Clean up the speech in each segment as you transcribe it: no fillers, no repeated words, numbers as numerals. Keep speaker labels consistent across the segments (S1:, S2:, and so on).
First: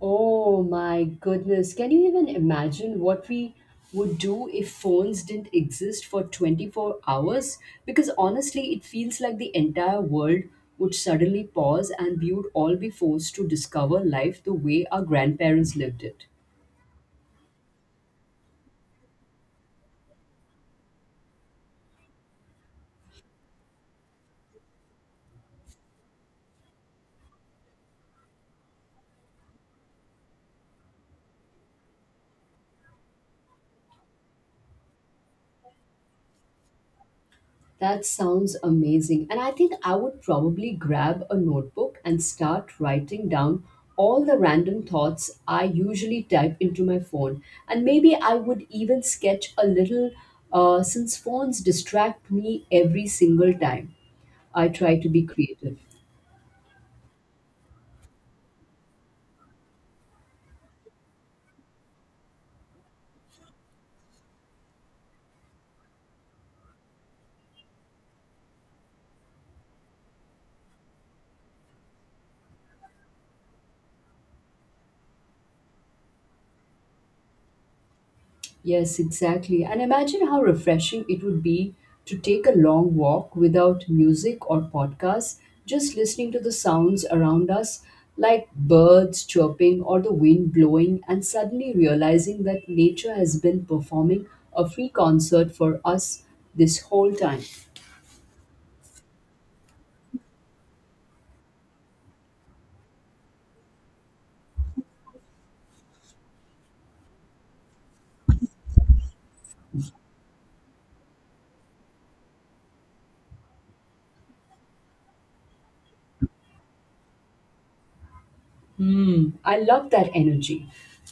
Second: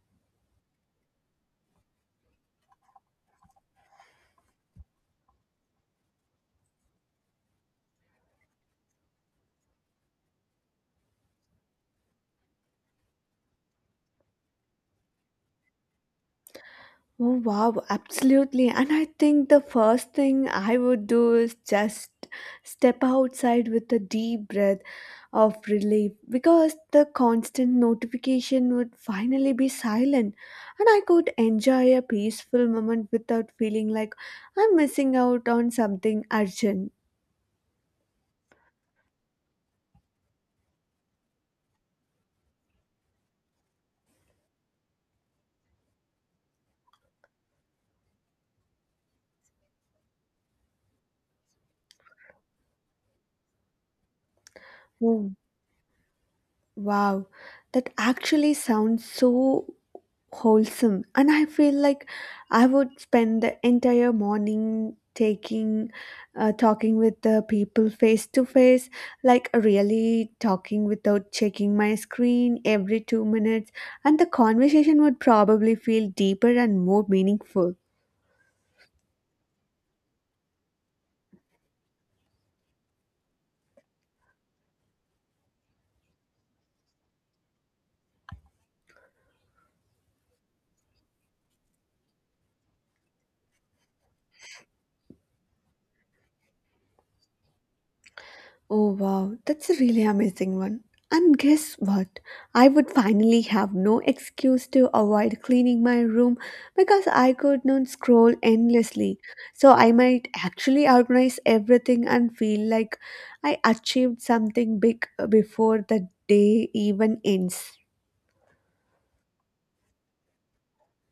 S1: Oh my goodness. Can you even imagine what we would do if phones didn't exist for 24 hours? Because honestly, it feels like the entire world would suddenly pause and we would all be forced to discover life the way our grandparents lived it.
S2: Oh, wow, absolutely. And I think the first thing I would do is just step outside with a deep breath of relief because the constant notification would finally be silent and I could enjoy a peaceful moment without feeling like I'm missing out on something urgent.
S1: That sounds amazing. And I think I would probably grab a notebook and start writing down all the random thoughts I usually type into my phone. And maybe I would even sketch a little, since phones distract me every single time I try to be
S2: Oh,
S1: creative.
S2: Wow, that actually sounds so wholesome. And I feel like I would spend the entire morning taking talking with the people face to face, like really talking without checking my screen every 2 minutes, and the conversation would probably feel deeper and more meaningful.
S1: Yes, exactly. And imagine how refreshing it would be to take a long walk without music or podcasts, just listening to the sounds around us, like birds chirping or the wind blowing, and suddenly realizing that nature has been performing a free concert for us this whole time.
S2: Oh wow, that's a really amazing one. And guess what? I would finally have no excuse to avoid cleaning my room because I could not scroll endlessly. So I might actually organize everything and feel like I achieved something big before the day even ends.
S1: Hmm, I love that energy.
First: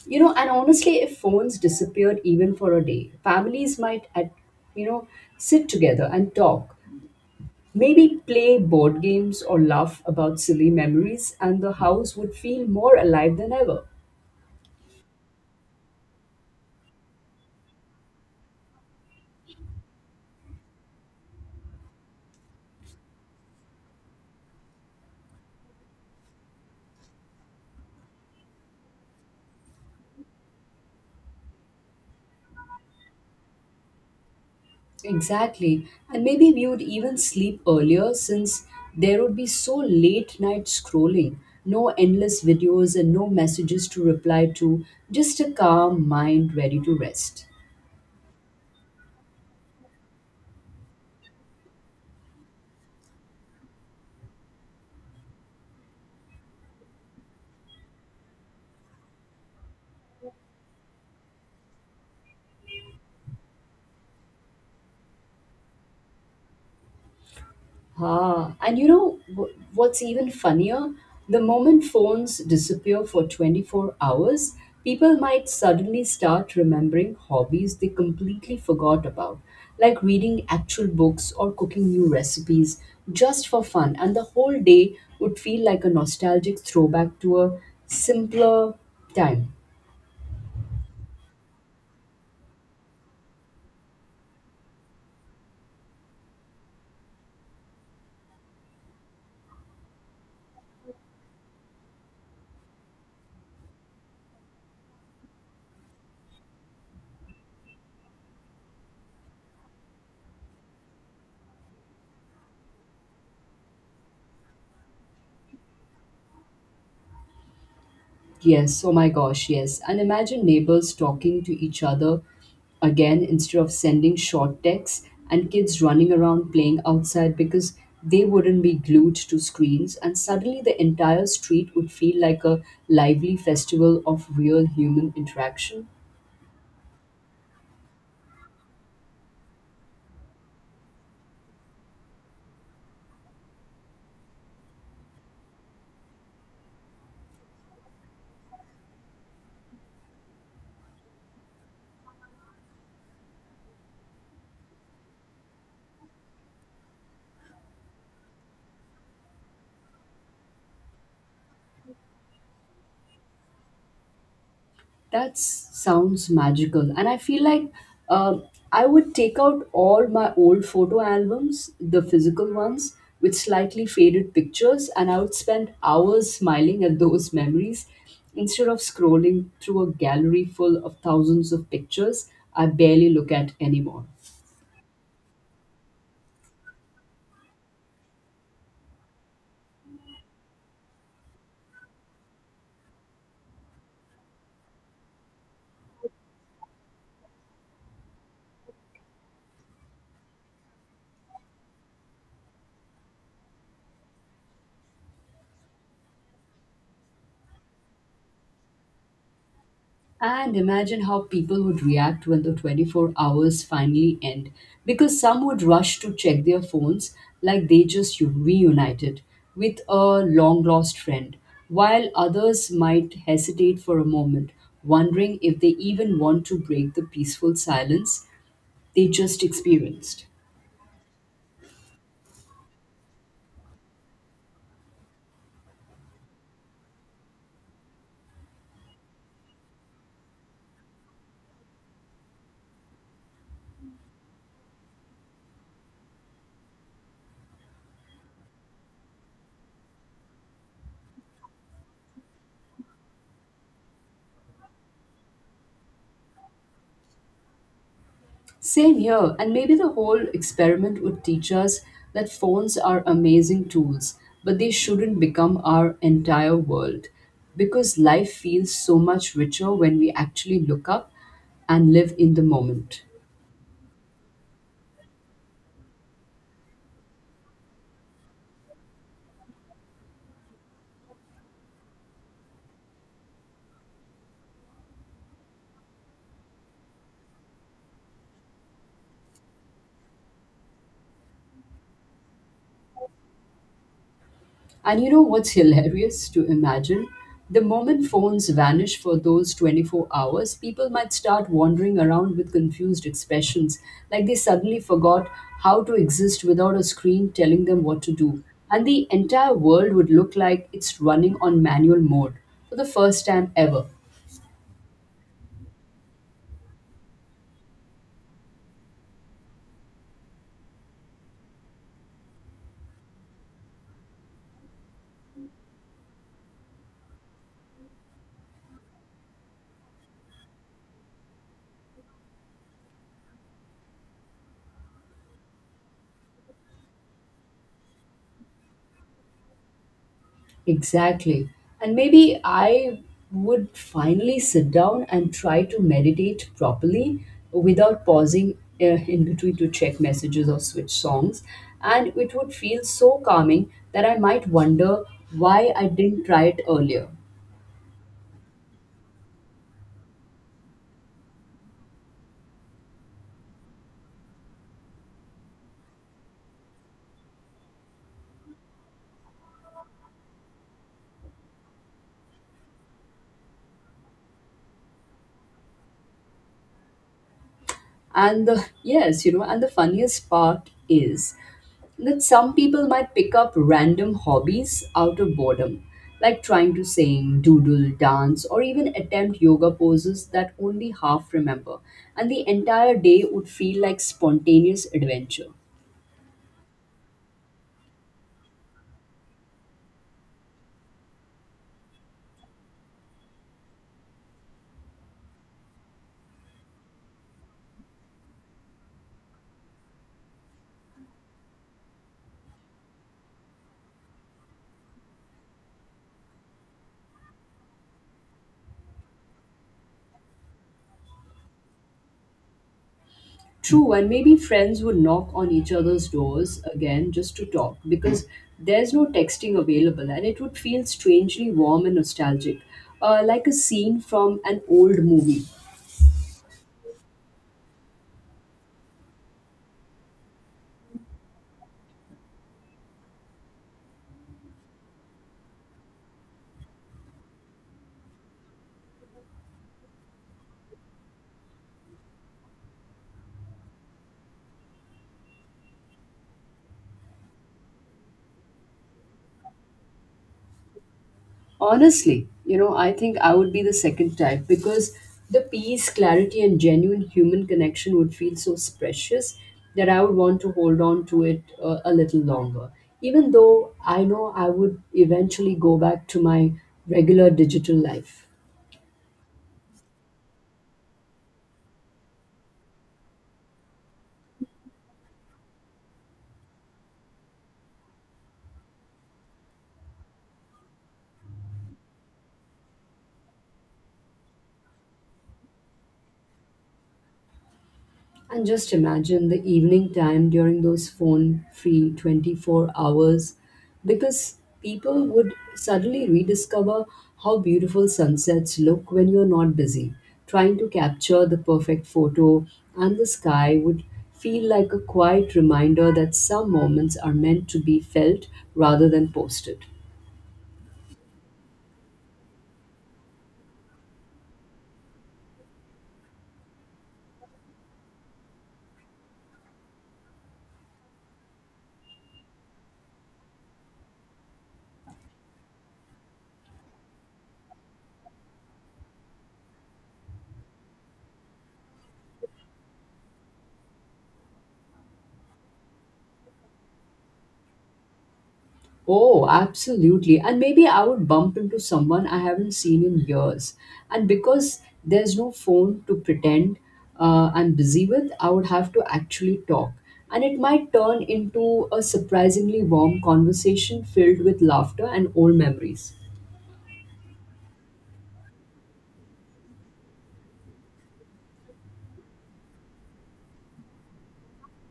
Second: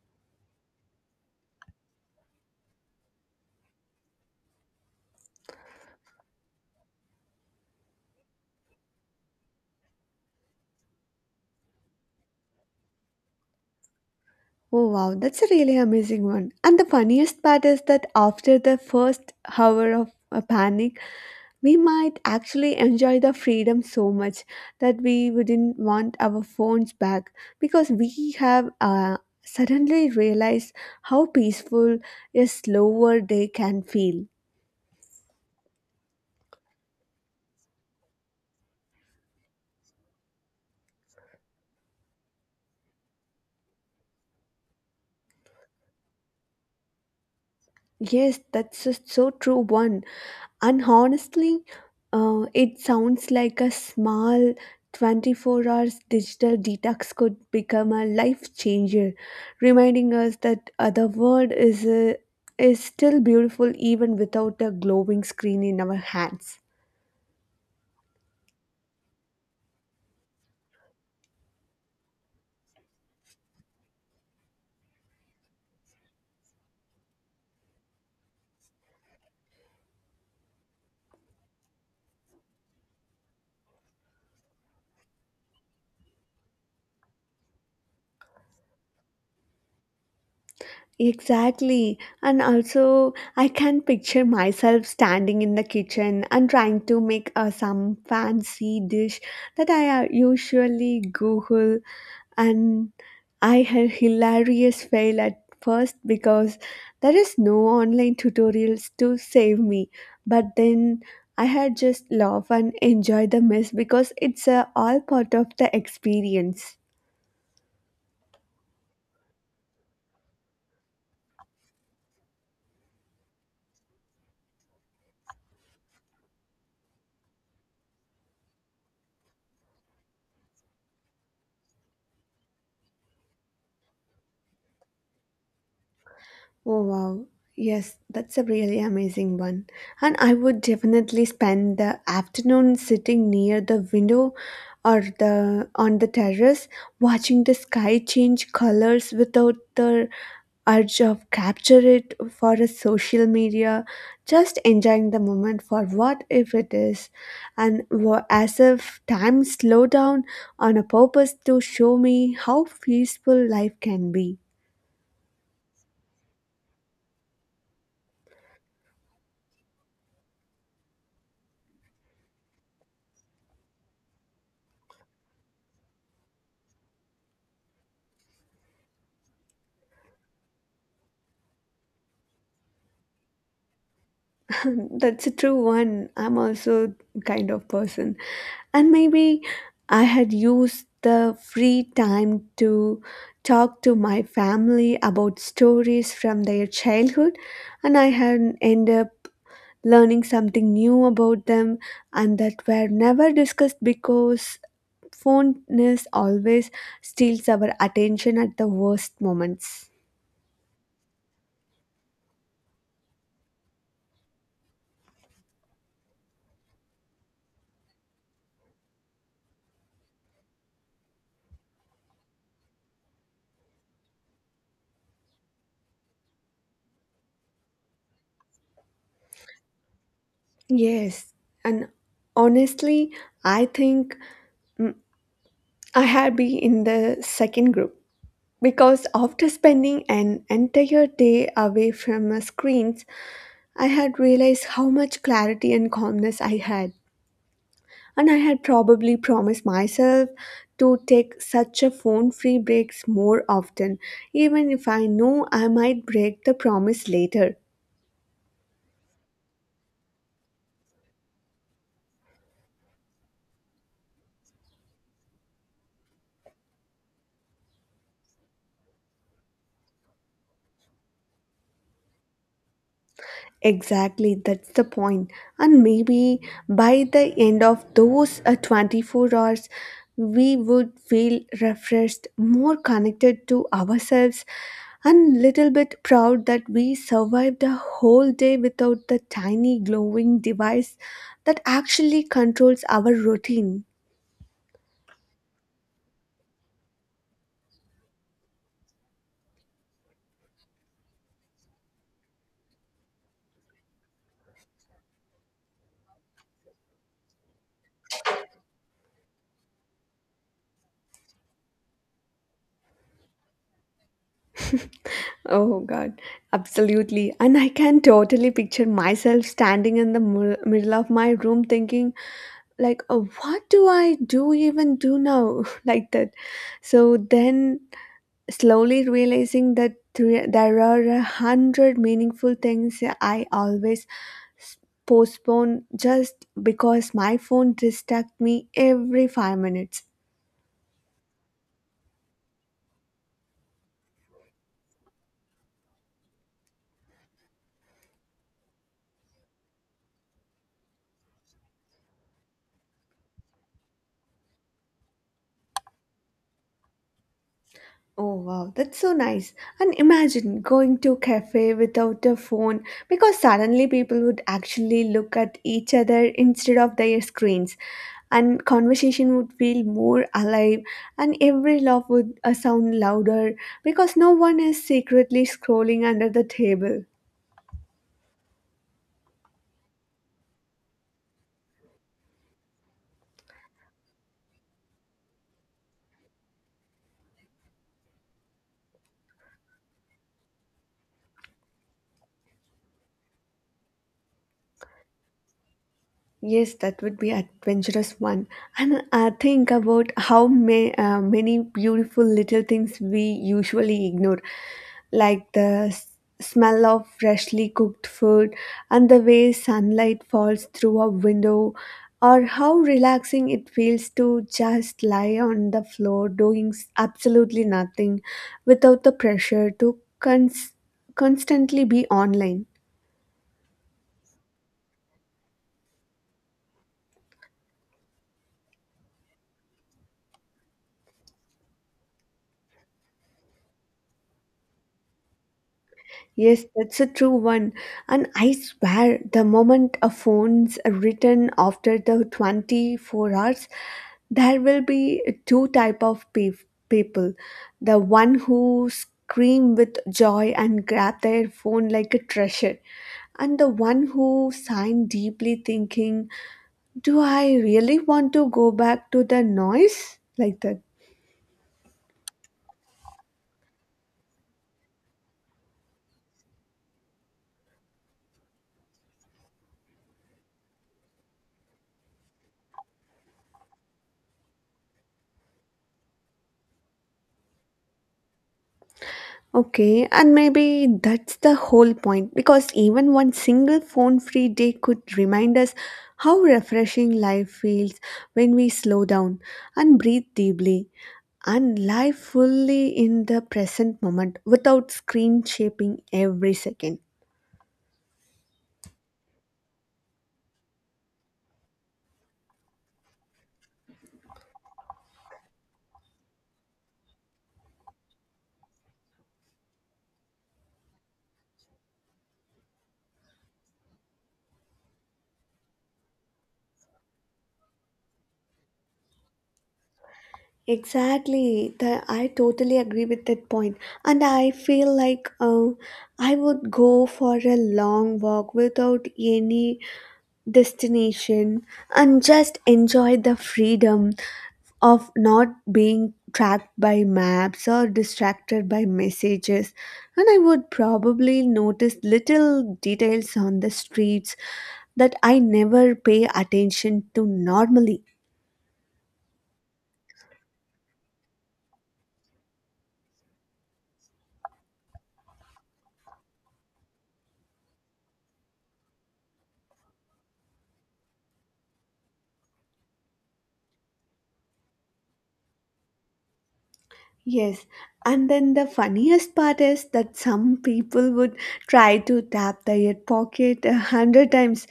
S1: You know, and honestly, if phones disappeared even for a day, families might at you know sit together and talk. Maybe play board games or laugh about silly memories, and the house would feel more alive than ever.
S2: Oh wow, that's a really amazing one. And the funniest part is that after the first hour of a panic, we might actually enjoy the freedom so much that we wouldn't want our phones back because we have suddenly realized how peaceful a slower day can feel.
S1: Exactly. And maybe we would even sleep earlier since there would be so late night scrolling, no endless videos and no messages to reply to, just a calm mind ready to rest.
S2: Yes, that's a so true one. And honestly, it sounds like a small 24 hours digital detox could become a life changer, reminding us that the world is still beautiful even without a glowing screen in our hands.
S1: Ah, and you know what's even funnier? The moment phones disappear for 24 hours, people might suddenly start remembering hobbies they completely forgot about, like reading actual books or cooking new recipes just for fun. And the whole day would feel like a nostalgic throwback to a simpler time.
S2: Exactly. And also, I can picture myself standing in the kitchen and trying to make some fancy dish that I usually Google and I had hilarious fail at first because there is no online tutorials to save me. But then I had just laugh and enjoy the mess because it's all part of the experience.
S1: Yes, oh my gosh, yes. And imagine neighbors talking to each other again instead of sending short texts and kids running around playing outside because they wouldn't be glued to screens, and suddenly the entire street would feel like a lively festival of real human interaction.
S2: Oh wow. Yes, that's a really amazing one. And I would definitely spend the afternoon sitting near the window or the on the terrace watching the sky change colors without the urge of capture it for a social media just enjoying the moment for what if it is and as if time slow down on a purpose to show me how peaceful life can be.
S1: Sounds magical. And I feel like, uh, I would take out all my old photo albums, the physical ones, with slightly faded pictures, and I would spend hours smiling at those memories instead of scrolling through a gallery full of thousands of pictures I barely look at anymore.
S2: That's a true one. I'm also kind of person and maybe I had used the free time to talk to my family about stories from their childhood and I had ended up learning something new about them and that were never discussed because phones always steals our attention at the worst moments.
S1: And imagine how people would react when the 24 hours finally end, because some would rush to check their phones like they just reunited with a long lost friend, while others might hesitate for a moment, wondering if they even want to break the peaceful silence they just experienced.
S2: Yes, and honestly, I think I had been in the second group because after spending an entire day away from my screens, I had realized how much clarity and calmness I had. And I had probably promised myself to take such a phone free breaks more often, even if I know I might break the promise later.
S1: Same here, and maybe the whole experiment would teach us that phones are amazing tools, but they shouldn't become our entire world because life feels so much richer when we actually look up and live in the moment.
S2: Exactly, that's the point. And maybe by the end of those 24 hours, we would feel refreshed, more connected to ourselves, and little bit proud that we survived a whole day without the tiny glowing device that actually controls our routine.
S1: And you know what's hilarious to imagine? The moment phones vanish for those 24 hours, people might start wandering around with confused expressions, like they suddenly forgot how to exist without a screen telling them what to do. And the entire world would look like it's running on manual mode for the first time ever.
S2: Oh God, absolutely. And I can totally picture myself standing in the middle of my room thinking, like, "Oh, what do I do even do now?" Like that. So then slowly realizing that there are 100 meaningful things I always s- postpone just because my phone distracts me every 5 minutes.
S1: Exactly. And maybe I would finally sit down and try to meditate properly without pausing, in between to check messages or switch songs. And it would feel so calming that I might wonder why I didn't try it earlier.
S2: Oh wow, that's so nice. And imagine going to a cafe without a phone because suddenly people would actually look at each other instead of their screens and conversation would feel more alive and every laugh would sound louder because no one is secretly scrolling under the table.
S1: Yes, and the funniest part is that some people might pick up random hobbies out of boredom, like trying to sing, doodle, dance, or even attempt yoga poses that only half remember. And the entire day would feel like spontaneous adventure.
S2: Yes, that would be adventurous one. And I think about how many beautiful little things we usually ignore, like the smell of freshly cooked food and the way sunlight falls through a window, or how relaxing it feels to just lie on the floor doing absolutely nothing without the pressure to constantly be online.
S1: True, and maybe friends would knock on each other's doors again just to talk because there's no texting available, and it would feel strangely warm and nostalgic, like a scene from an old movie.
S2: Yes, that's a true one. And I swear, the moment a phone's written after the 24 hours, there will be two type of people. The one who scream with joy and grab their phone like a treasure, and the one who sigh deeply thinking, do I really want to go back to the noise? Like that.
S1: Honestly, you know, I think I would be the second type because the peace, clarity, and genuine human connection would feel so precious that I would want to hold on to it a little longer. Even though I know I would eventually go back to my regular digital life.
S2: Okay, and maybe that's the whole point because even one single phone free day could remind us how refreshing life feels when we slow down and breathe deeply and live fully in the present moment without screen shaping every second.
S1: And just imagine the evening time during those phone free 24 hours, because people would suddenly rediscover how beautiful sunsets look when you're not busy trying to capture the perfect photo, and the sky would feel like a quiet reminder that some moments are meant to be felt rather than posted.
S2: Exactly, I totally agree with that point, and I feel like I would go for a long walk without any destination and just enjoy the freedom of not being tracked by maps or distracted by messages and I would probably notice little details on the streets that I never pay attention to normally.
S1: Oh, absolutely. And maybe I would bump into someone I haven't seen in years. And because there's no phone to pretend I'm busy with, I would have to actually talk. And it might turn into a surprisingly warm conversation filled with laughter and old memories.
S2: Yes, and then the funniest part is that some people would try to tap their pocket 100 times,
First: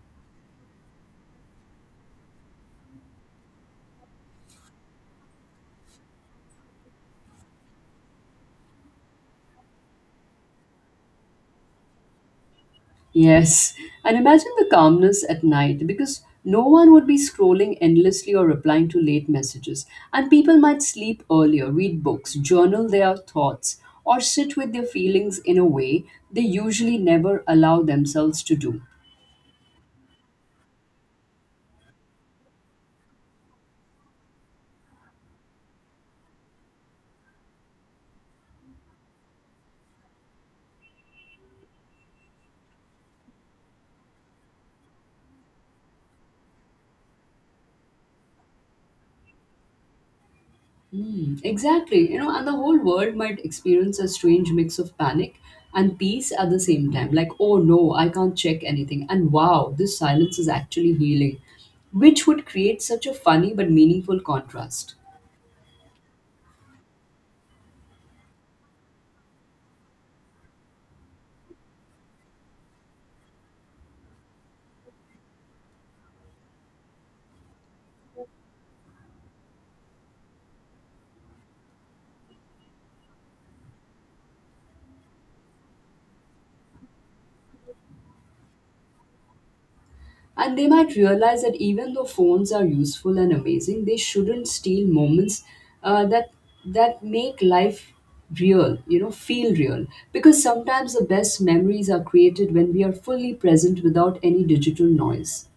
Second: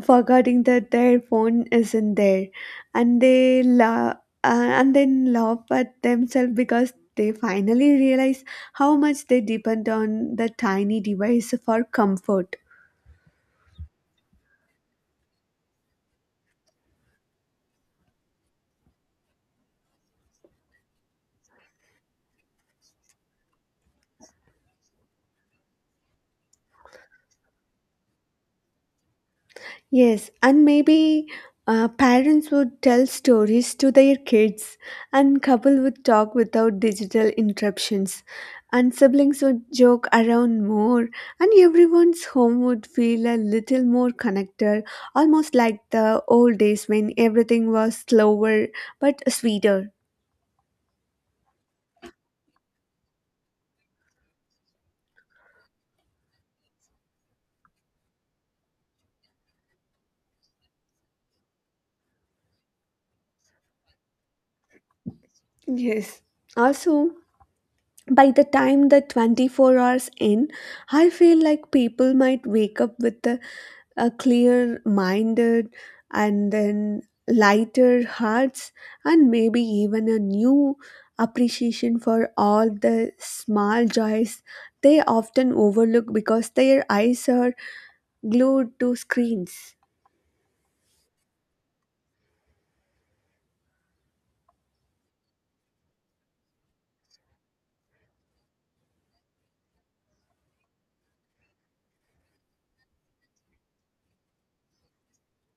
S2: forgetting that their phone isn't there, and and then laugh at themselves because they finally realize how much they depend on the tiny device for comfort.
S1: Yes, and imagine the calmness at night because no one would be scrolling endlessly or replying to late messages. And people might sleep earlier, read books, journal their thoughts, or sit with their feelings in a way they usually never allow themselves to do.
S2: Yes, and maybe parents would tell stories to their kids, and couple would talk without digital interruptions, and siblings would joke around more, and everyone's home would feel a little more connected, almost like the old days when everything was slower but sweeter.
S1: Mm, exactly. You know, and the whole world might experience a strange mix of panic and peace at the same time. Like, oh no, I can't check anything. And wow, this silence is actually healing, which would create such a funny but meaningful contrast.
S2: Yes. Also, by the time the 24 hours in, I feel like people might wake up with a clear minded and then lighter hearts and maybe even a new appreciation for all the small joys they often overlook because their eyes are glued to screens.
S1: And they might realize that even though phones are useful and amazing, they shouldn't steal moments, uh, that that make life real, you know, feel real. Because sometimes the best memories are created when we are fully present without any digital noise.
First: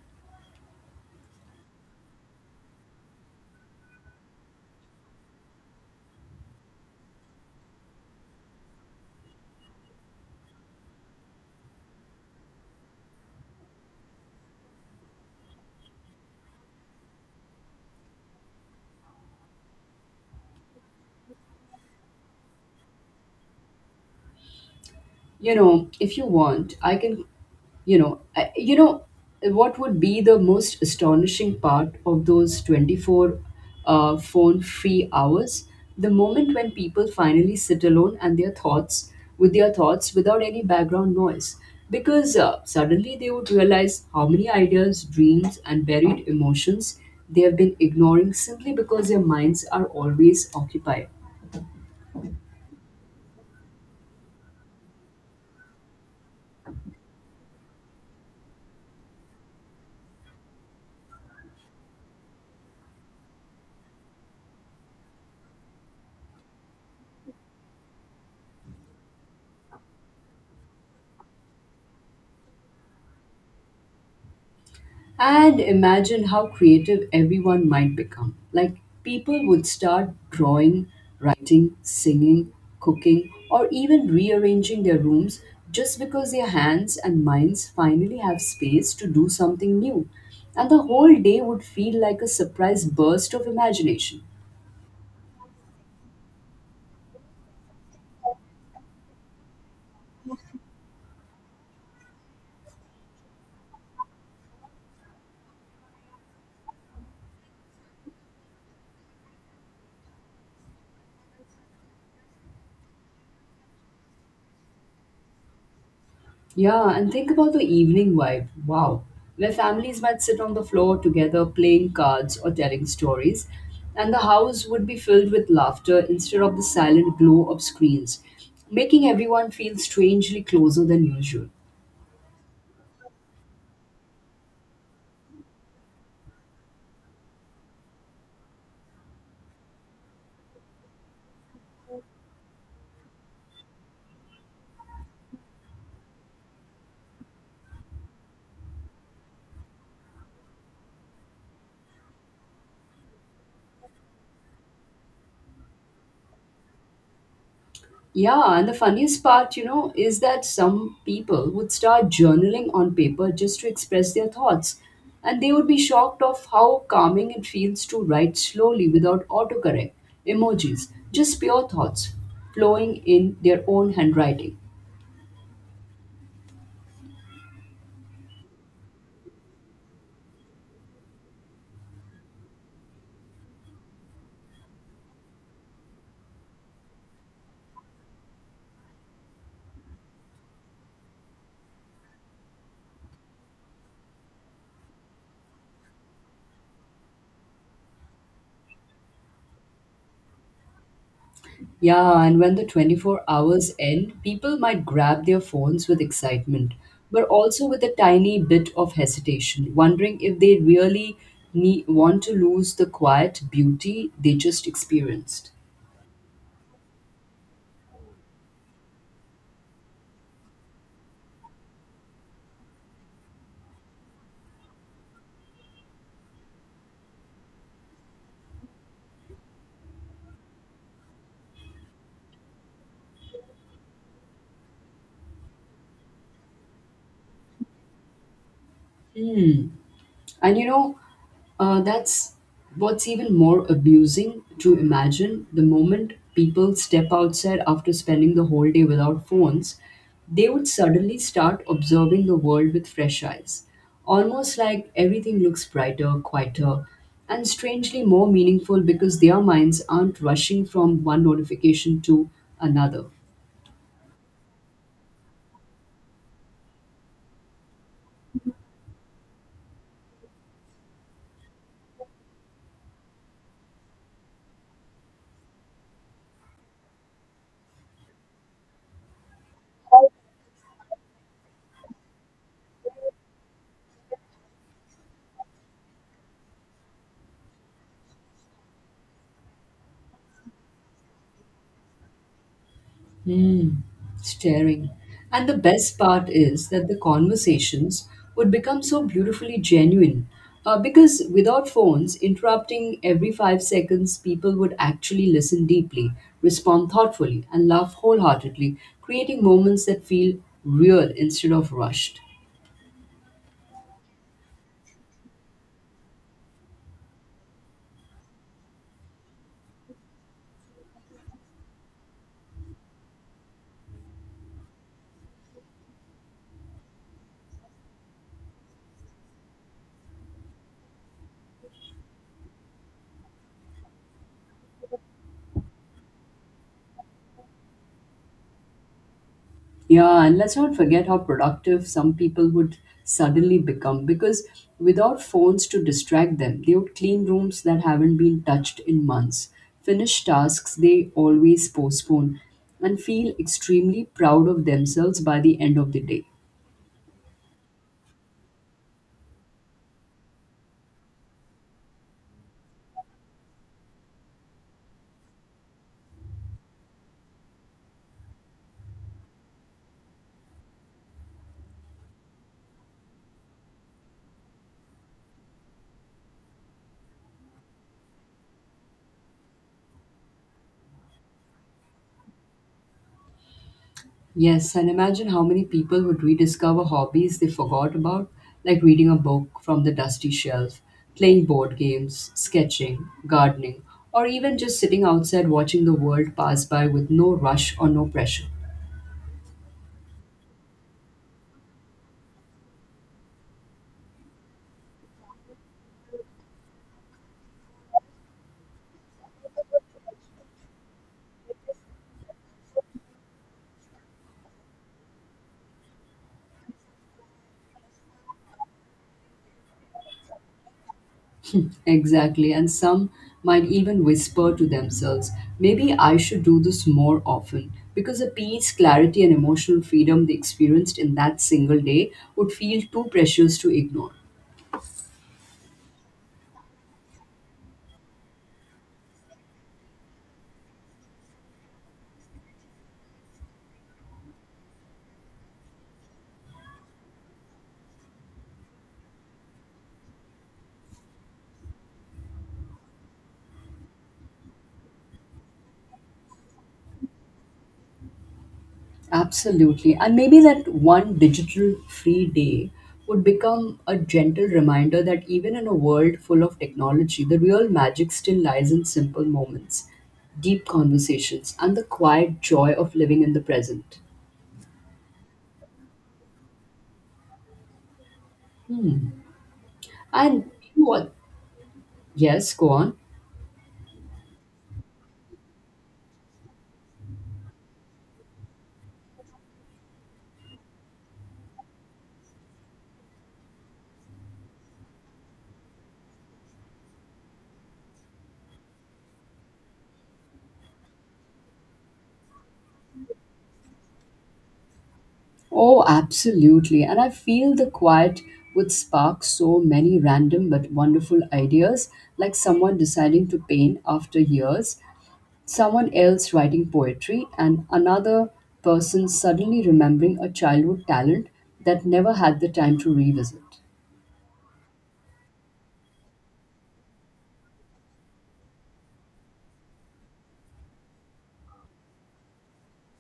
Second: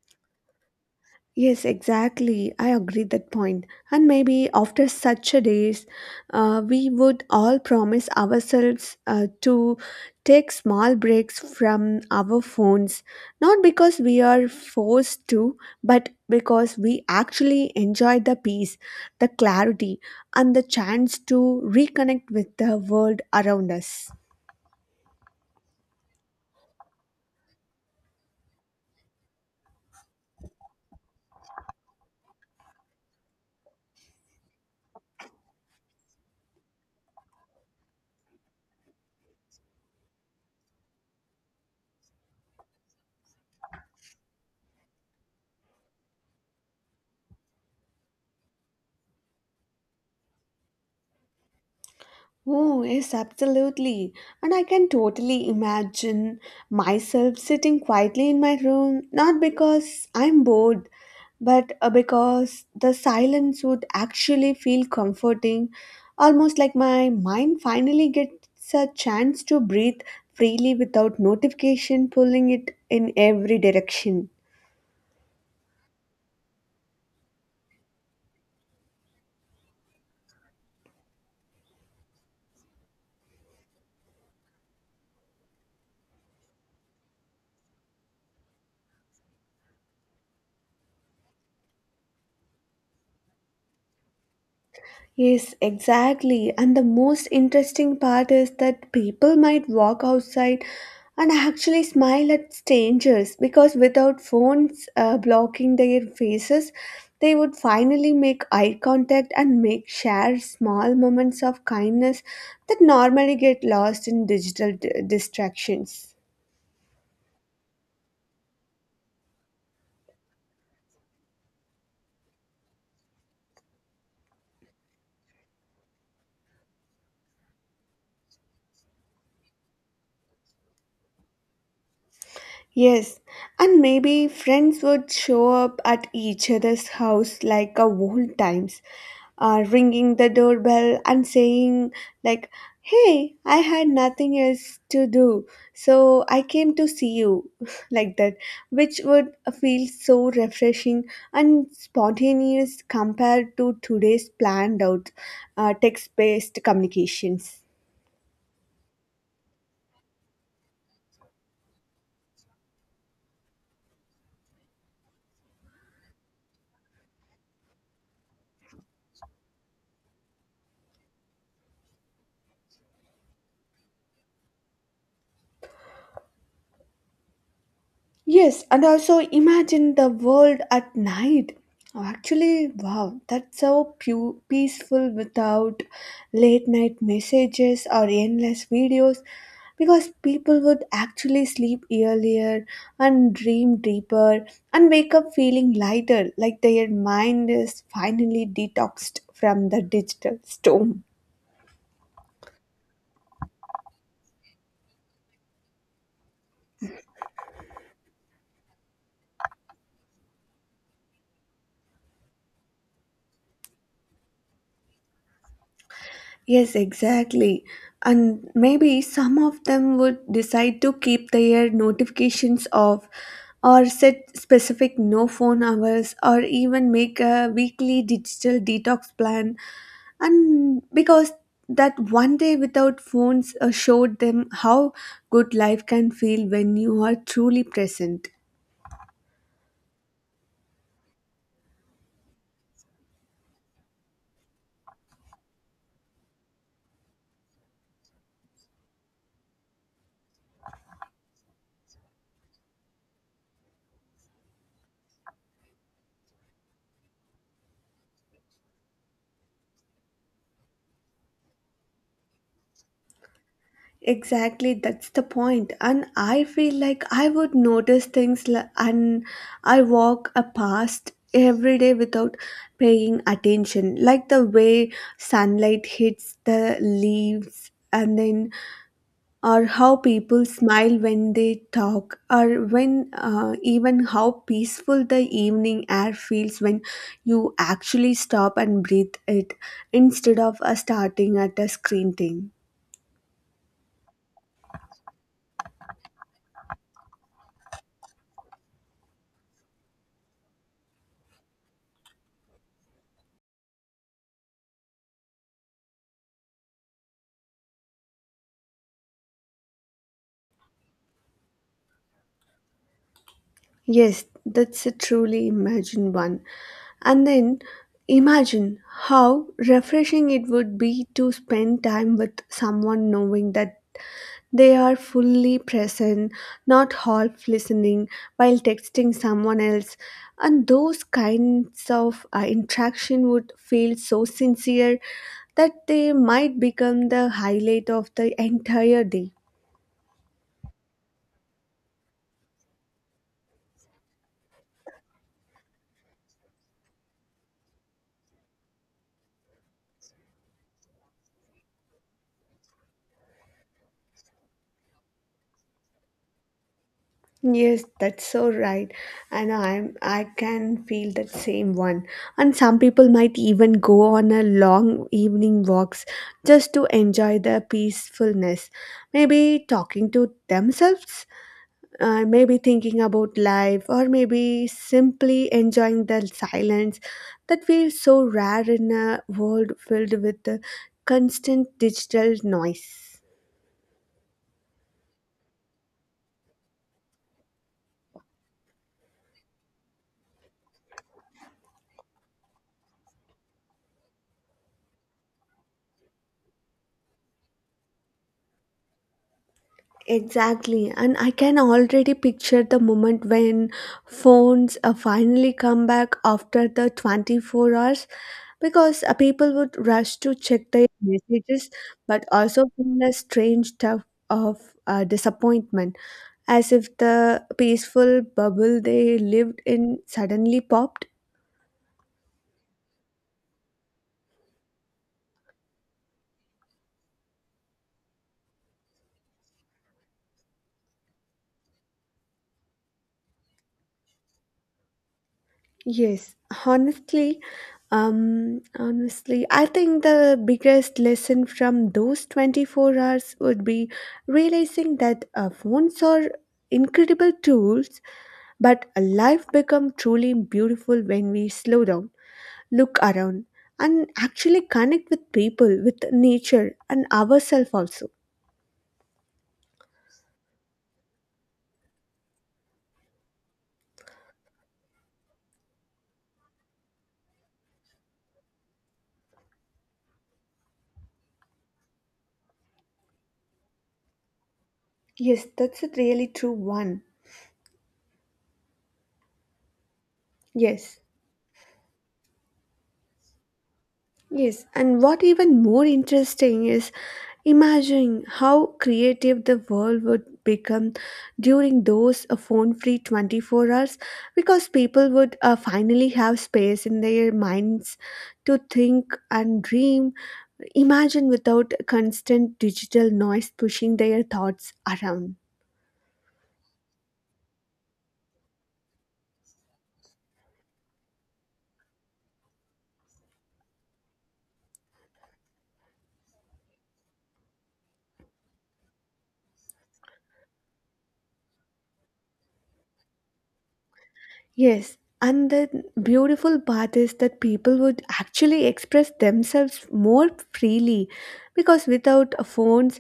S2: Yes, exactly. I agree that point. And maybe after such a days, we would all promise ourselves to take small breaks from our phones, not because we are forced to, but because we actually enjoy the peace, the clarity, and the chance to reconnect with the world around us.
S1: You know, if you want, I can, you know, I, you know, what would be the most astonishing part of those 24, phone free hours? The moment when people finally sit alone and their thoughts with their thoughts without any background noise. Because suddenly they would realize how many ideas, dreams, and buried emotions they have been ignoring simply because their minds are always occupied.
S2: Oh, yes, absolutely. And I can totally imagine myself sitting quietly in my room, not because I'm bored, but because the silence would actually feel comforting, almost like my mind finally gets a chance to breathe freely without notification pulling it in every direction.
S1: And imagine how creative everyone might become. Like, people would start drawing, writing, singing, cooking, or even rearranging their rooms just because their hands and minds finally have space to do something new. And the whole day would feel like a surprise burst of imagination.
S2: Yes, exactly. And the most interesting part is that people might walk outside and actually smile at strangers because without phones blocking their faces, they would finally make eye contact and make share small moments of kindness that normally get lost in digital distractions.
S1: Yeah, and think about the evening vibe. Wow. Where families might sit on the floor together playing cards or telling stories, and the house would be filled with laughter instead of the silent glow of screens, making everyone feel strangely closer than usual.
S2: Yes, and maybe friends would show up at each other's house like a old times ringing the doorbell and saying like hey I had nothing else to do so I came to see you. Like that, which would feel so refreshing and spontaneous compared to today's planned out text based communications.
S1: Yeah, and the funniest part, you know, is that some people would start journaling on paper just to express their thoughts, and they would be shocked of how calming it feels to write slowly without autocorrect, emojis, just pure thoughts flowing in their own handwriting.
S2: Yes, and also imagine the world at night. Oh, actually, wow, that's so peaceful without late night messages or endless videos because people would actually sleep earlier and dream deeper and wake up feeling lighter, like their mind is finally detoxed from the digital storm.
S1: Yeah, and when the 24 hours end, people might grab their phones with excitement, but also with a tiny bit of hesitation, wondering if they really want to lose the quiet beauty they just experienced.
S2: Yes, exactly. And maybe some of them would decide to keep their notifications off or set specific no phone hours or even make a weekly digital detox plan. And because that one day without phones showed them how good life can feel when you are truly present.
S1: Hmm. And you know, that's what's even more abusing to imagine. The moment people step outside after spending the whole day without phones, they would suddenly start observing the world with fresh eyes. Almost like everything looks brighter, quieter, and strangely more meaningful because their minds aren't rushing from one notification to another.
S2: Exactly, that's the point. And I feel like I would notice things and I walk a past every day without paying attention, like the way sunlight hits the leaves and then or how people smile when they talk or when even how peaceful the evening air feels when you actually stop and breathe it instead of starting at a screen thing.
S1: Mm, staring. And the best part is that the conversations would become so beautifully genuine. Because without phones interrupting every 5 seconds, people would actually listen deeply, respond thoughtfully, and laugh wholeheartedly, creating moments that feel real instead of rushed.
S2: Yes, that's a truly imagine one. And then imagine how refreshing it would be to spend time with someone knowing that they are fully present, not half listening while texting someone else. And those kinds of interaction would feel so sincere that they might become the highlight of the entire day.
S1: Yeah, and let's not forget how productive some people would suddenly become because without phones to distract them, they would clean rooms that haven't been touched in months, finish tasks they always postpone, and feel extremely proud of themselves by the end of the day.
S2: Yes, that's so right. And I can feel that same one. And some people might even go on a long evening walks just to enjoy the peacefulness. Maybe talking to themselves, maybe thinking about life, or maybe simply enjoying the silence that feels so rare in a world filled with the constant digital noise.
S1: Yes, and imagine how many people would rediscover hobbies they forgot about, like reading a book from the dusty shelf, playing board games, sketching, gardening, or even just sitting outside watching the world pass by with no rush or no pressure.
S2: Exactly, and I can already picture the moment when phones finally come back after the 24 hours because people would rush to check their messages but also feel a strange stuff of disappointment as if the peaceful bubble they lived in suddenly popped.
S1: Exactly, and some might even whisper to themselves, maybe I should do this more often, because the peace, clarity, and emotional freedom they experienced in that single day would feel too precious to ignore.
S2: Yes, honestly, honestly, I think the biggest lesson from those 24 hours would be realizing that phones are incredible tools, but life becomes truly beautiful when we slow down, look around, and actually connect with people, with nature, and ourselves also.
S1: Absolutely. And maybe that one digital free day would become a gentle reminder that even in a world full of technology, the real magic still lies in simple moments, deep conversations, and the quiet joy of living in the present.
S2: Yes, that's a really true one.
S1: And you know
S2: Yes.
S1: what? Yes, go on.
S2: Yes, and what even more interesting is imagine how creative the world would become during those phone free 24 hours because people would finally have space in their minds to think and dream, imagine without constant digital noise pushing their thoughts around.
S1: Oh, absolutely. And I feel the quiet would spark so many random but wonderful ideas, like someone deciding to paint after years, someone else writing poetry, and another person suddenly remembering a childhood talent that never had the time to revisit.
S2: Yes. And the beautiful part is that people would actually express themselves more freely because without phones,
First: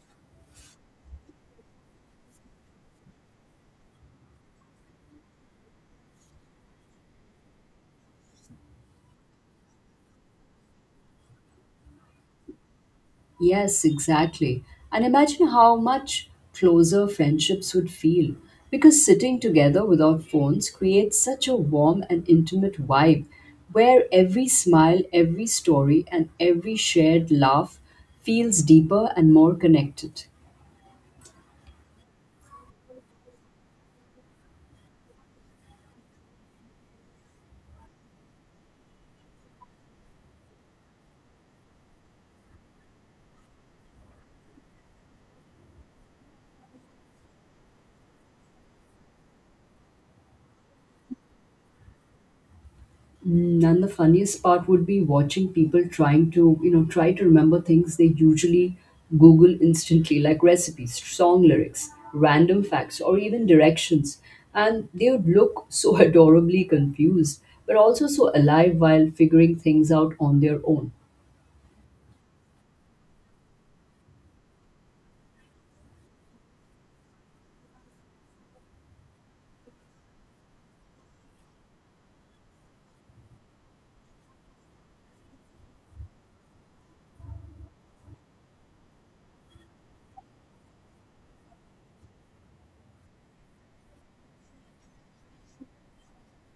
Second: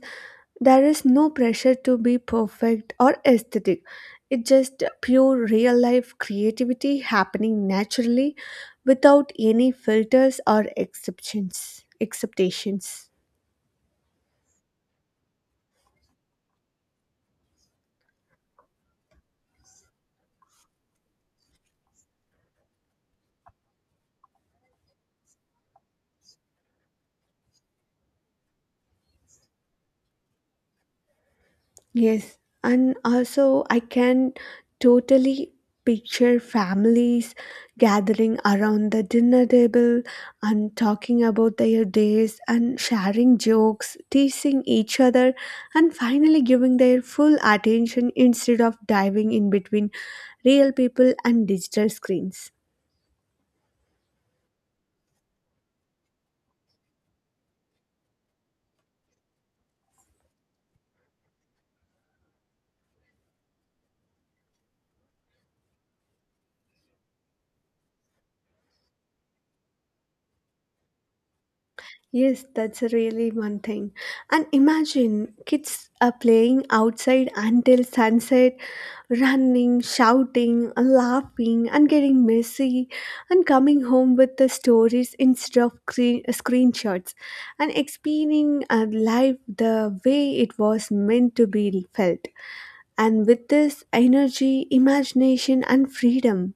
S2: there is no pressure to be perfect or aesthetic. It's just pure real life creativity happening naturally without any filters or exceptions, expectations.
S1: Yes, exactly. And imagine how much closer friendships would feel because sitting together without phones creates such a warm and intimate vibe where every smile, every story, and every shared laugh feels deeper and more connected.
S2: Yes, and also I can totally picture families gathering around the dinner table and talking about their days and sharing jokes, teasing each other, and finally giving their full attention instead of diving in between real people and digital screens.
S1: Mm, and the funniest part would be watching people trying to, you know, try to remember things they usually Google instantly, like recipes, song lyrics, random facts, or even directions. And they would look so adorably confused, but also so alive while figuring things out on their own.
S2: Yes, that's really one thing. And imagine kids are playing outside until sunset, running, shouting, laughing, and getting messy, and coming home with the stories instead of screenshots, and explaining life the way it was meant to be felt. And with this energy, imagination, and freedom.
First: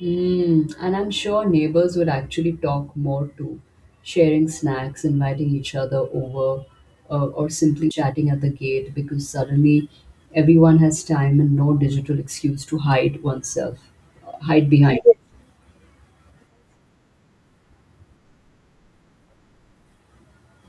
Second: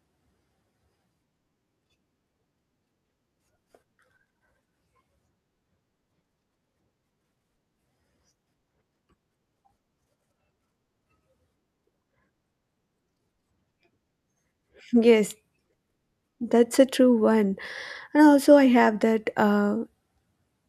S1: Mm, and I'm sure neighbors would actually talk more too, sharing snacks, inviting each other over, or simply chatting at the gate because suddenly everyone has time and no digital excuse to hide oneself, hide behind.
S2: Yes, that's a true one. And also, I have that.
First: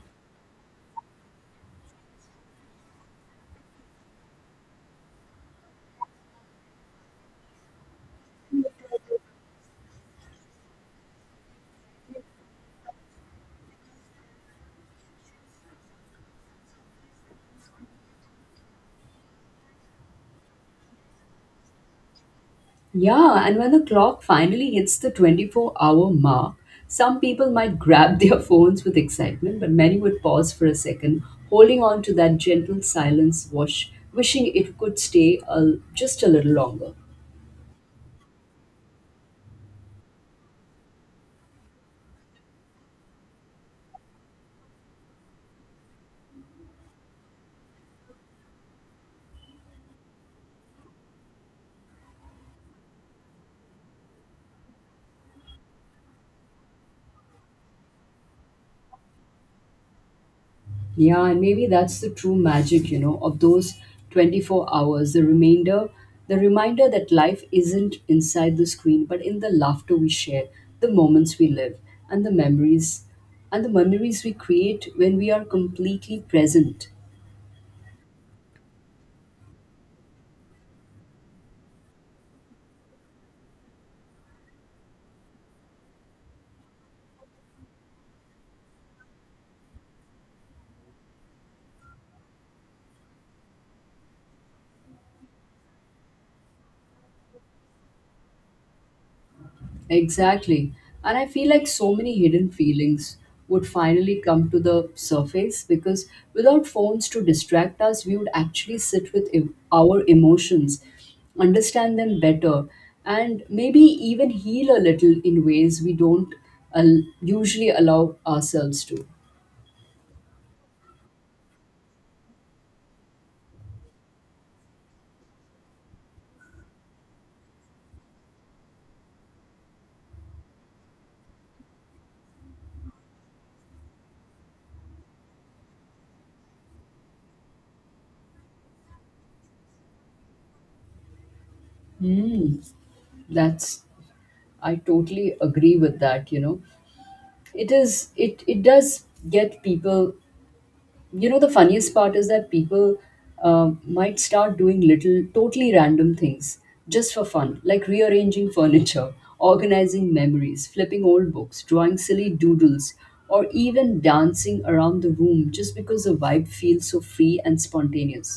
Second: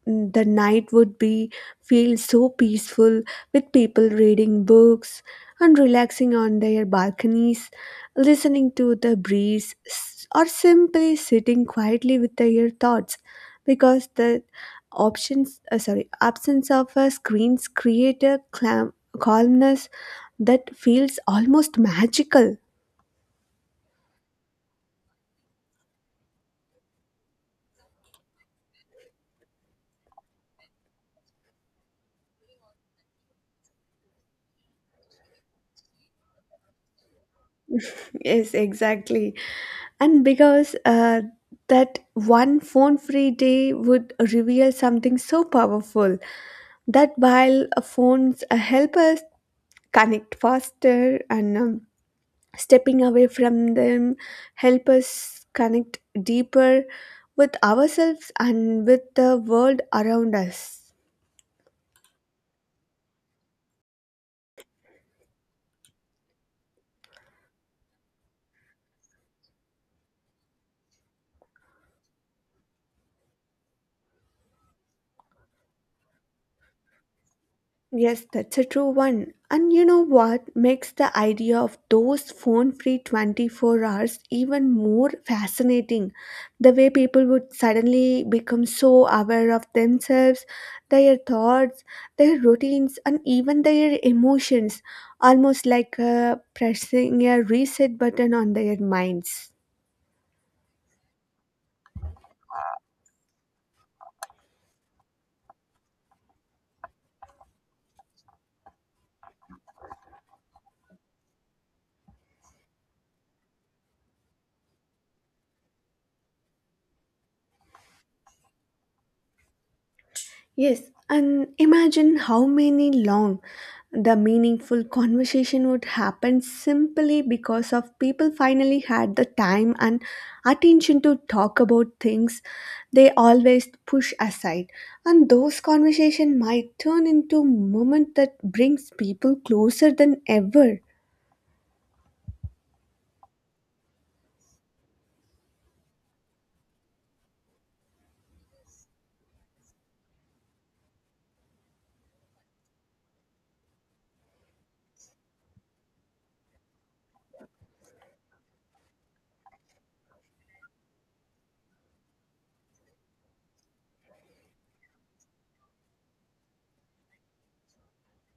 S2: The night would be feel so peaceful with people reading books and relaxing on their balconies listening to the breeze or simply sitting quietly with their thoughts because the options sorry absence of a screens create a calmness that feels almost magical.
S1: Yeah, and when the clock finally hits the 24-hour mark, some people might grab their phones with excitement, but many would pause for a second, holding on to that gentle silence, wishing it could stay just a little longer.
S2: Yes, exactly. And because that one phone free day would reveal something so powerful that while phones help us connect faster and stepping away from them help us connect deeper with ourselves and with the world around us.
S1: Yeah, and maybe that's the true magic, you know, of those 24 hours, the remainder, the reminder that life isn't inside the screen, but in the laughter we share, the moments we live, and the memories, and the memories we create when we are completely present.
S2: Yes, that's a true one. And you know what makes the idea of those phone free 24 hours even more fascinating? The way people would suddenly become so aware of themselves, their thoughts, their routines, and even their emotions, almost like pressing a reset button on their minds.
S1: Exactly. And I feel like so many hidden feelings would finally come to the surface because without phones to distract us, we would actually sit with our emotions, understand them better, and maybe even heal a little in ways we don't usually allow ourselves to.
S2: Yes, and imagine how many long the meaningful conversation would happen simply because of people finally had the time and attention to talk about things they always push aside, and those conversation might turn into moment that brings people closer than ever.
S1: Hmm, that's. I totally agree with that, you know. It is it it does get people, you know. The funniest part is that people might start doing little totally random things just for fun, like rearranging furniture, organizing memories, flipping old books, drawing silly doodles, or even dancing around the room just because the vibe feels so free and spontaneous.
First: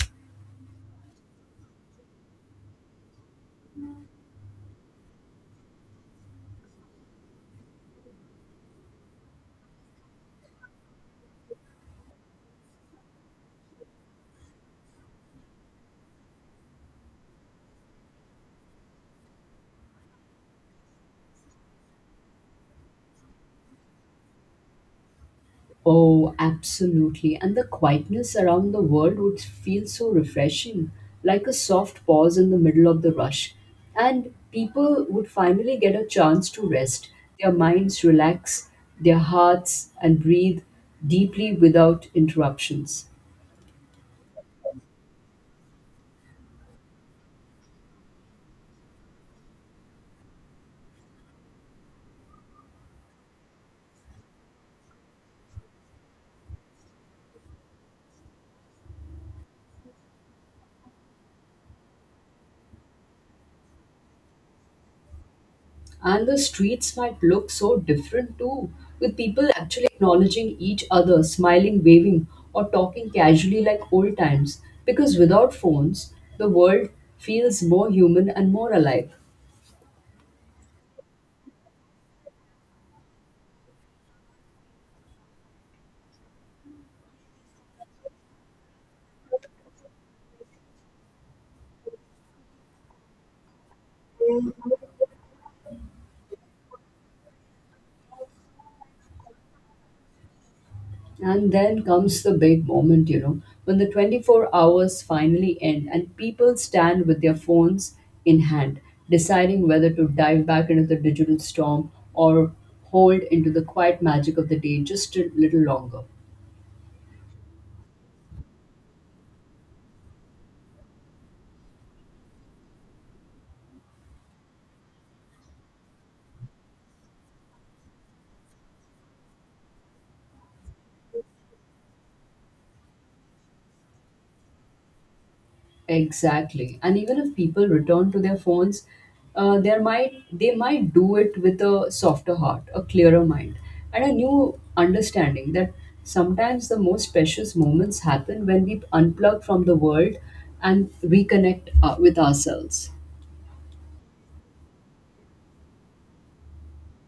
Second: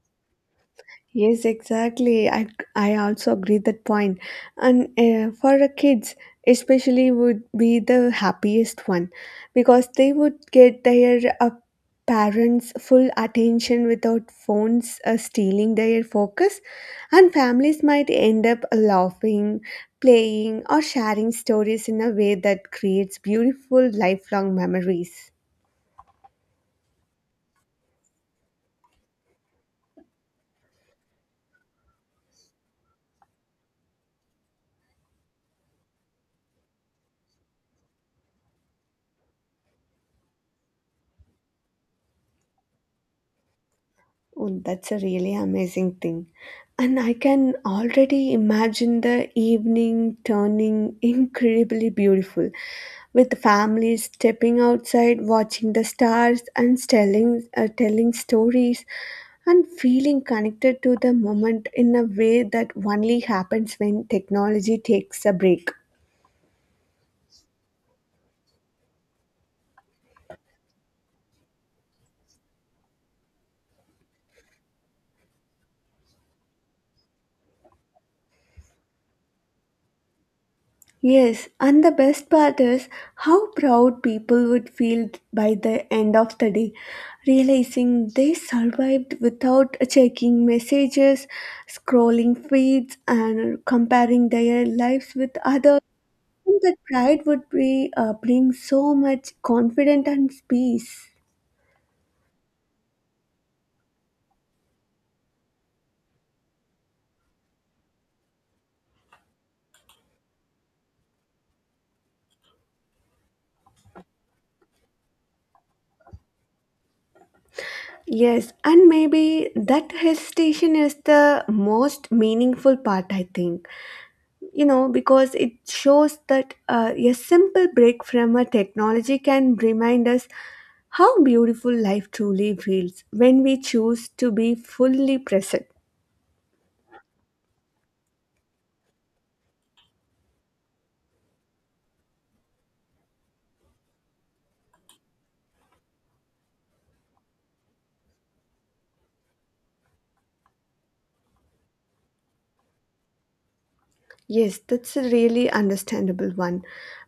S2: Yes, exactly. I also agree that point. And for the kids, especially, would be the happiest one because they would get their parents' full attention without phones stealing their focus, and families might end up laughing, playing, or sharing stories in a way that creates beautiful lifelong memories.
S1: Oh, absolutely. And the quietness around the world would feel so refreshing, like a soft pause in the middle of the rush. And people would finally get a chance to rest their minds, relax their hearts, and breathe deeply without interruptions.
S2: Oh, that's a really amazing thing. And I can already imagine the evening turning incredibly beautiful, with families stepping outside, watching the stars, and telling stories, and feeling connected to the moment in a way that only happens when technology takes a break.
S1: And the streets might look so different too, with people actually acknowledging each other, smiling, waving, or talking casually like old times. Because without phones, the world feels more human and more alive.
S2: Yes, and the best part is how proud people would feel by the end of the day, realizing they survived without checking messages, scrolling feeds, and comparing their lives with others. And that pride would bring so much confidence and peace.
S1: And then comes the big moment, you know, when the 24 hours finally end and people stand with their phones in hand, deciding whether to dive back into the digital storm or hold into the quiet magic of the day just a little longer.
S2: Yes, and maybe that hesitation is the most meaningful part, I think. You know, because it shows that a simple break from a technology can remind us how beautiful life truly feels when we choose to be fully present.
S1: Exactly. And even if people return to their phones, there might they might do it with a softer heart, a clearer mind, and a new understanding that sometimes the most precious moments happen when we unplug from the world and reconnect with ourselves.
S2: Yes, that's a really understandable one.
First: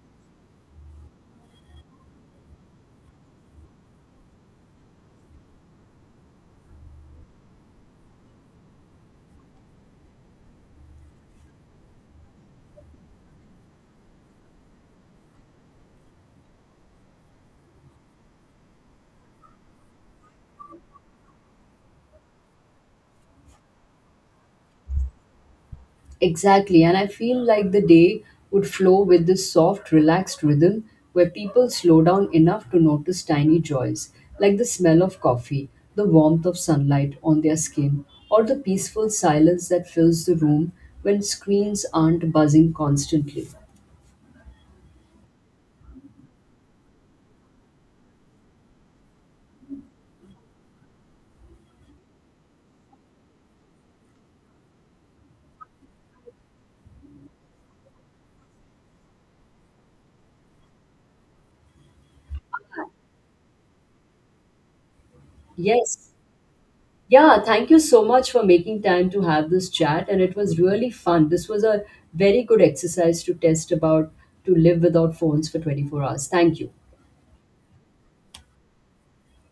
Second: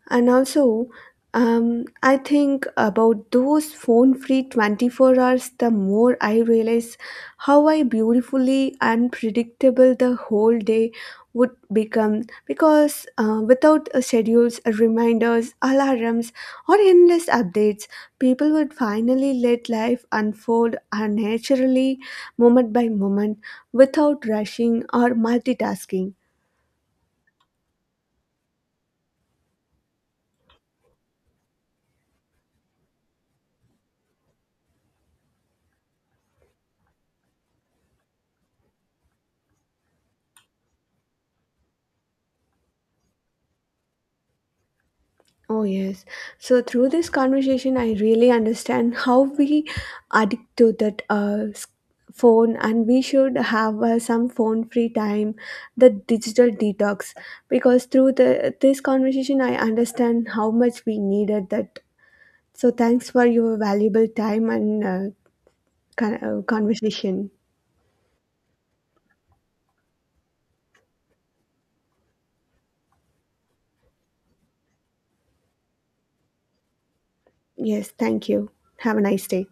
S2: And also, I think about those phone free 24 hours, the more I realize how I beautifully unpredictable the whole day would become. Because without schedules, reminders, alarms, or endless updates, people would finally let life unfold unnaturally, moment by moment, without rushing or multitasking.
S1: Exactly, and I feel like the day would flow with this soft, relaxed rhythm where people slow down enough to notice tiny joys, like the smell of coffee, the warmth of sunlight on their skin, or the peaceful silence that fills the room when screens aren't buzzing constantly.
S2: Oh, yes. So, through this conversation, I really understand how we addict to that phone, and we should have some phone free time, the digital detox. Because through the this conversation, I understand how much we needed that. So, thanks for your valuable time and
S1: Yes.
S2: conversation.
S1: Yeah, thank you so much for making time to have this chat, and it was really fun. This was a very good exercise to test about to live without phones for 24 hours. Thank you.
S2: Yes, thank you. Have a nice day.